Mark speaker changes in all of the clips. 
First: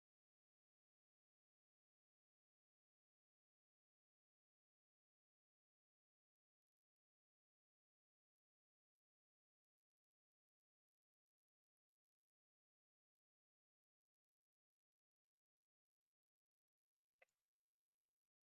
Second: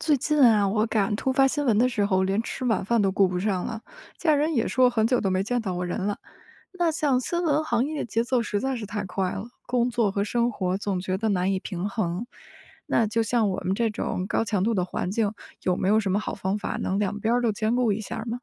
Speaker 1: 最近啊，我赶突发新闻的时候，连吃晚饭都顾不上了。家人也说很久都没见到我人了。那像新闻行业节奏实在是太快了，工作和生活总觉得难以平衡。那就像我们这种高强度的环境，有没有什么好方法能两边儿都兼顾一下儿吗？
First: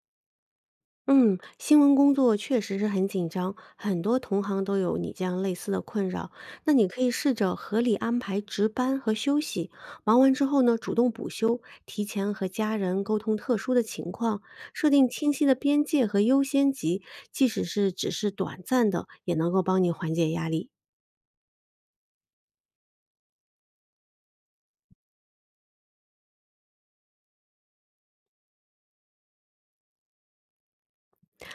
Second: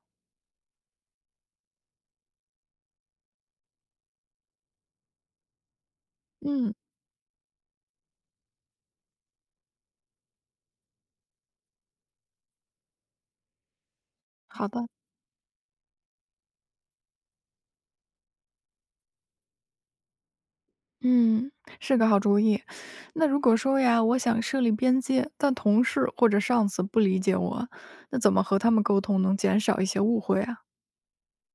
Speaker 2: 嗯，新闻工作确实是很紧张，很多同行都有你这样类似的困扰。那
Speaker 1: 嗯，
Speaker 2: 你可以试着合理安排值班和休息，忙完之后呢，主动补休，提前和家人沟通特殊的情况，
Speaker 1: 好的，
Speaker 2: 设定清晰的边界和优先级，即使是只是短暂的，也能够帮你缓解压力。
Speaker 1: 嗯，是个好主意。那如果说呀，我想设立边界，但同事或者上司不理解我，那怎么和他们沟通能减少一些误会啊？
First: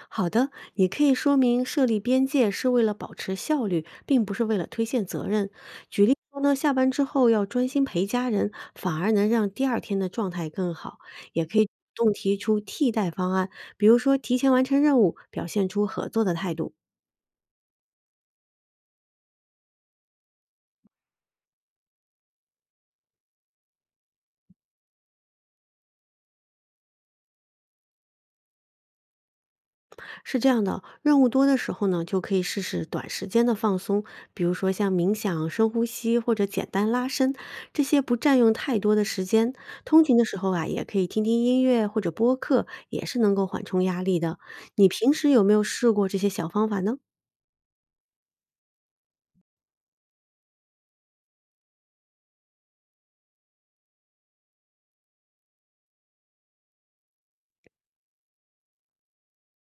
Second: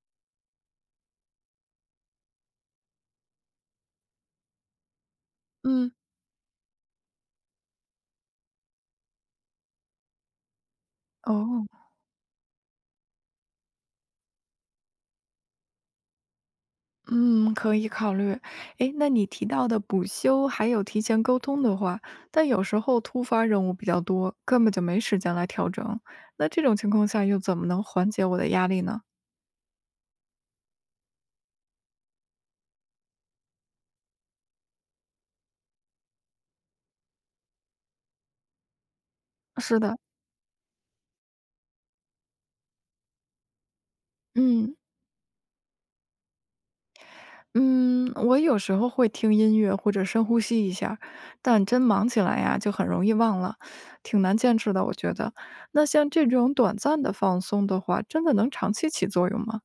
Speaker 2: 好的，你可以说明设立边界是为了保持效率，并不是为了推卸责任。
Speaker 1: 嗯。
Speaker 2: 举例说呢，下班之后要专心陪家人，反而能让第二天的状态更好。也可以
Speaker 1: 哦，
Speaker 2: 主动提出替代方案，比如说提前完成任务，表现出合作的态度。
Speaker 1: 嗯，可以考虑。诶，那你提到的补休还有提前沟通的话，但有时候突发任务比较多，根本就没时间来调整。那这种情况下又怎么能缓解我的压力呢？
Speaker 2: 是这样的，任务多的时候呢，就可以试试短时间的放松，比如说像冥想、深呼吸或者简单拉伸，这些不占用太多的时间。
Speaker 1: 是的，
Speaker 2: 通勤的时候啊，也可以听听音乐或者播客，也是能够缓冲压力的。
Speaker 1: 嗯
Speaker 2: 你平时有没有试过这些小方法呢？
Speaker 1: 嗯，我有时候会听音乐或者深呼吸一下，但真忙起来呀，就很容易忘了，挺难坚持的，我觉得。那像这种短暂的放松的话，真的能长期起作用吗？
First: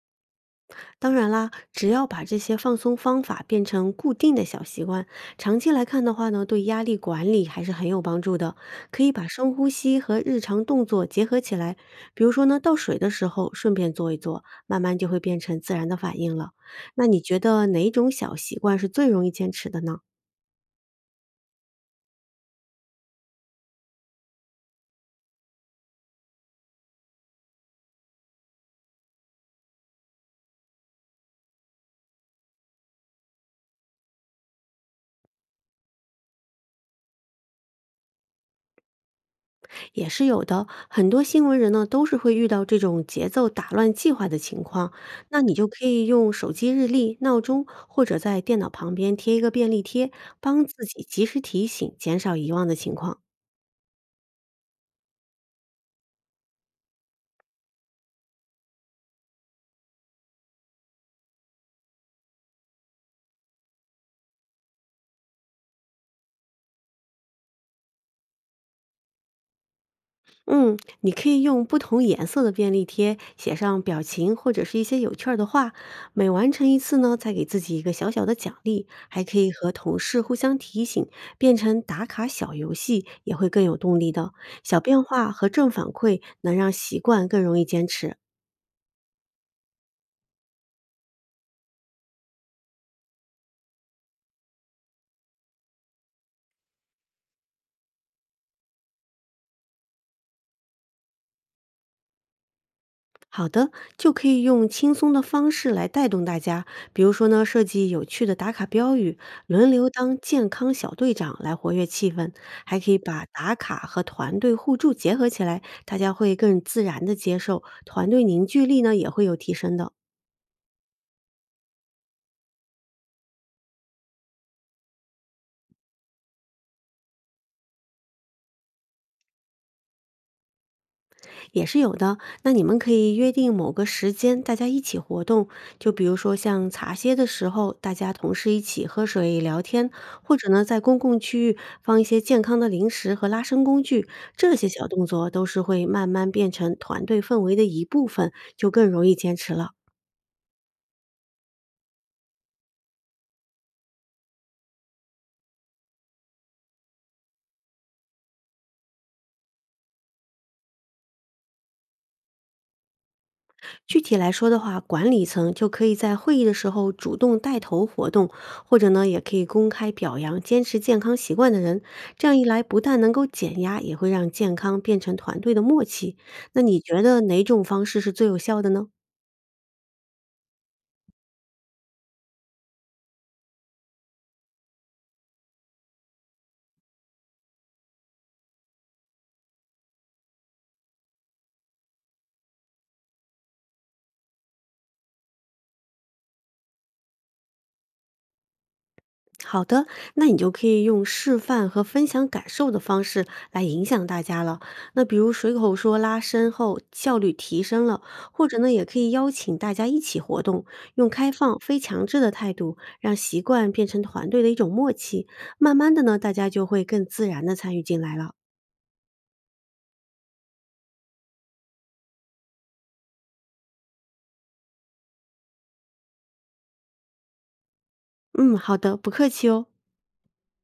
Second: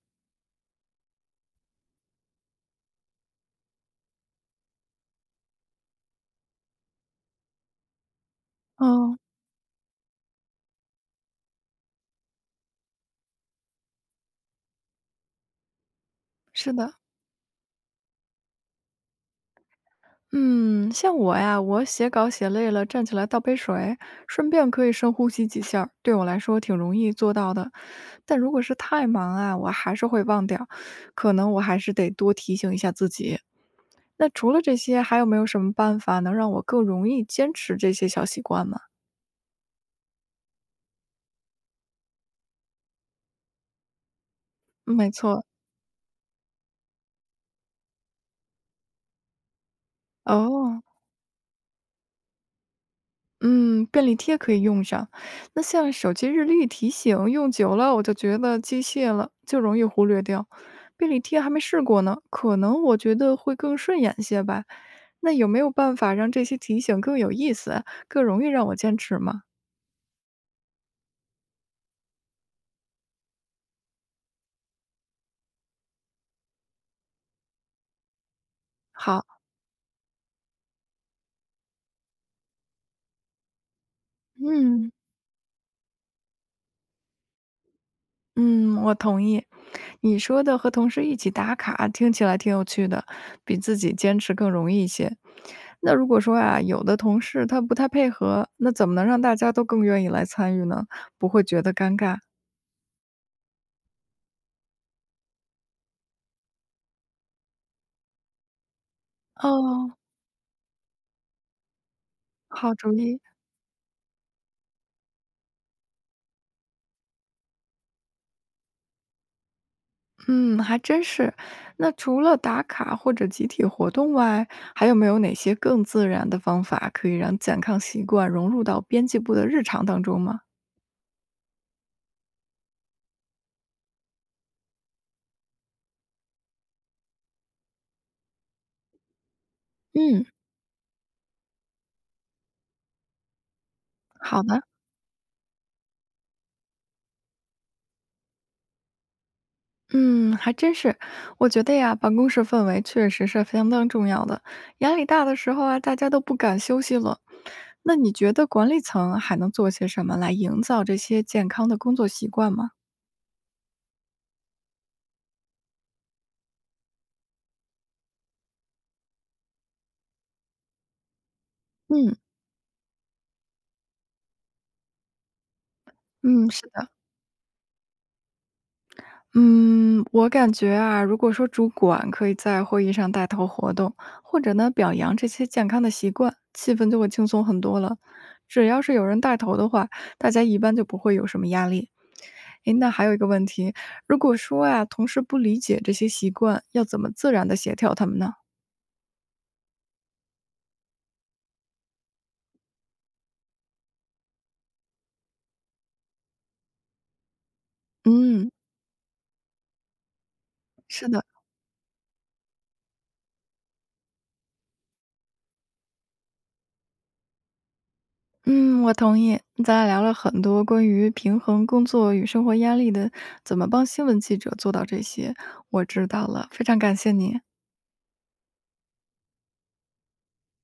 Speaker 2: 当然啦，只要把这些放松方法变成固定的小习惯，长期来看的话呢，对压力管理还是很有帮助的。可以
Speaker 1: 嗯，
Speaker 2: 把深呼吸和日常动作结合起来，比如说呢，倒水的时候顺便做一做，慢慢就会变成自然的反应了。
Speaker 1: 是的。
Speaker 2: 那你觉得哪种小习惯是最容易坚持的呢？
Speaker 1: 嗯，像我呀，我写稿写累了，站起来倒杯水，顺便可以深呼吸几下儿对我来说挺容易做到的。但如果是太忙啊，我还是会忘掉，可能我还是得多提醒一下自己。那除了这些，还有没有什么办法能让我更容易坚持这些小习惯吗？
Speaker 2: 也是有的。很多新闻人呢，都是会遇到这种节奏打乱计划的情况。
Speaker 1: 嗯没
Speaker 2: 那
Speaker 1: 错，
Speaker 2: 你就可以用手机日历、闹钟，或者在电脑旁边贴一个便利贴，帮
Speaker 1: 哦，
Speaker 2: 自己及时提醒，减少遗忘的情况。
Speaker 1: 嗯，便利贴可以用上。那像手机日历提醒，用久了我就觉得机械了，就容易忽略掉。便利贴还没试过呢，可能我觉得会更顺眼些吧。那有没有办法让这些提醒更有意思，更容易让我坚持吗？
Speaker 2: 嗯，你可以用不同颜色的便利贴写上表情或者是一些有趣儿的话，每完成一次呢，再给自己一个小小的奖励，还
Speaker 1: 好，
Speaker 2: 可以和同事互相提醒，变成打卡小游戏，也会更有动力的。小
Speaker 1: 嗯。
Speaker 2: 变化和正反馈能让习惯更容易坚持。
Speaker 1: 嗯，我同意。你说的和同事一起打卡听起来挺有趣的，比自己坚持更容易一些。那如果说啊，有的同事他不太配合，那怎么能让大家都更愿意来参与呢？不会觉得尴尬？
Speaker 2: 好的，就可以用轻松的方式来带动大家，比如说呢，设计有趣的打卡标语，轮流
Speaker 1: 哦，
Speaker 2: 当健康小队长来活跃气氛，
Speaker 1: 好
Speaker 2: 还可
Speaker 1: 主
Speaker 2: 以
Speaker 1: 意。
Speaker 2: 把打卡和团队互助结合起来，大家会更自然的接受，团队凝聚力呢也会有提升的。
Speaker 1: 嗯，还真是。那除了打卡或者集体活动外，还有没有哪些更自然的方法可以让健康习惯融入到编辑部的日常当中吗？
Speaker 2: 也是有的。那你们可以约定某个时间，大家一起活动，就比如说像茶歇的时候，大家同事一起喝水聊天，
Speaker 1: 嗯，
Speaker 2: 或者呢，在公共区域放一些健康的零食和拉伸工具，
Speaker 1: 好
Speaker 2: 这
Speaker 1: 的。
Speaker 2: 些小动作都是会慢慢变成团队氛围的一部分，就更容易坚持了。
Speaker 1: 嗯，还真是。我觉得呀，办公室氛围确实是相当重要的。压力大的时候啊，大家都不敢休息了。那你觉得管理层还能做些什么来营造这些健康的工作习惯吗？
Speaker 2: 具体来说的话，管理层就可以在会议的时候主动带头活动，或者呢，也可以公开表扬坚持健康习惯的人。
Speaker 1: 嗯
Speaker 2: 这样一来，不但能够减压，也会让健康变成团队的默契。
Speaker 1: 嗯，
Speaker 2: 那
Speaker 1: 是
Speaker 2: 你
Speaker 1: 的。
Speaker 2: 觉得哪种方式是最有效的呢？
Speaker 1: 嗯，我感觉啊，如果说主管可以在会议上带头活动，或者呢表扬这些健康的习惯，气氛就会轻松很多了。只要是有人带头的话，大家一般就不会有什么压力。诶，那还有一个问题，如果说啊，同事不理解这些习惯，要怎么自然的协调他们呢？
Speaker 2: 好的，那你就可以用示范和分享感受的方式来影响大家了。那比如随口说拉伸后效率提升了，或
Speaker 1: 嗯，
Speaker 2: 者呢，也可以邀请大家一起活动，
Speaker 1: 是
Speaker 2: 用
Speaker 1: 的，
Speaker 2: 开放、非强制的态度，让习惯变成团队的一种默契。慢慢的呢，大家就会更自然的参与进来了。
Speaker 1: 嗯，我同意。咱俩聊了很多关于平衡工作与生活压力的，怎么帮新闻记者做到这些，我知道了，非常感谢你。
Speaker 2: 嗯，好的，不客气哦。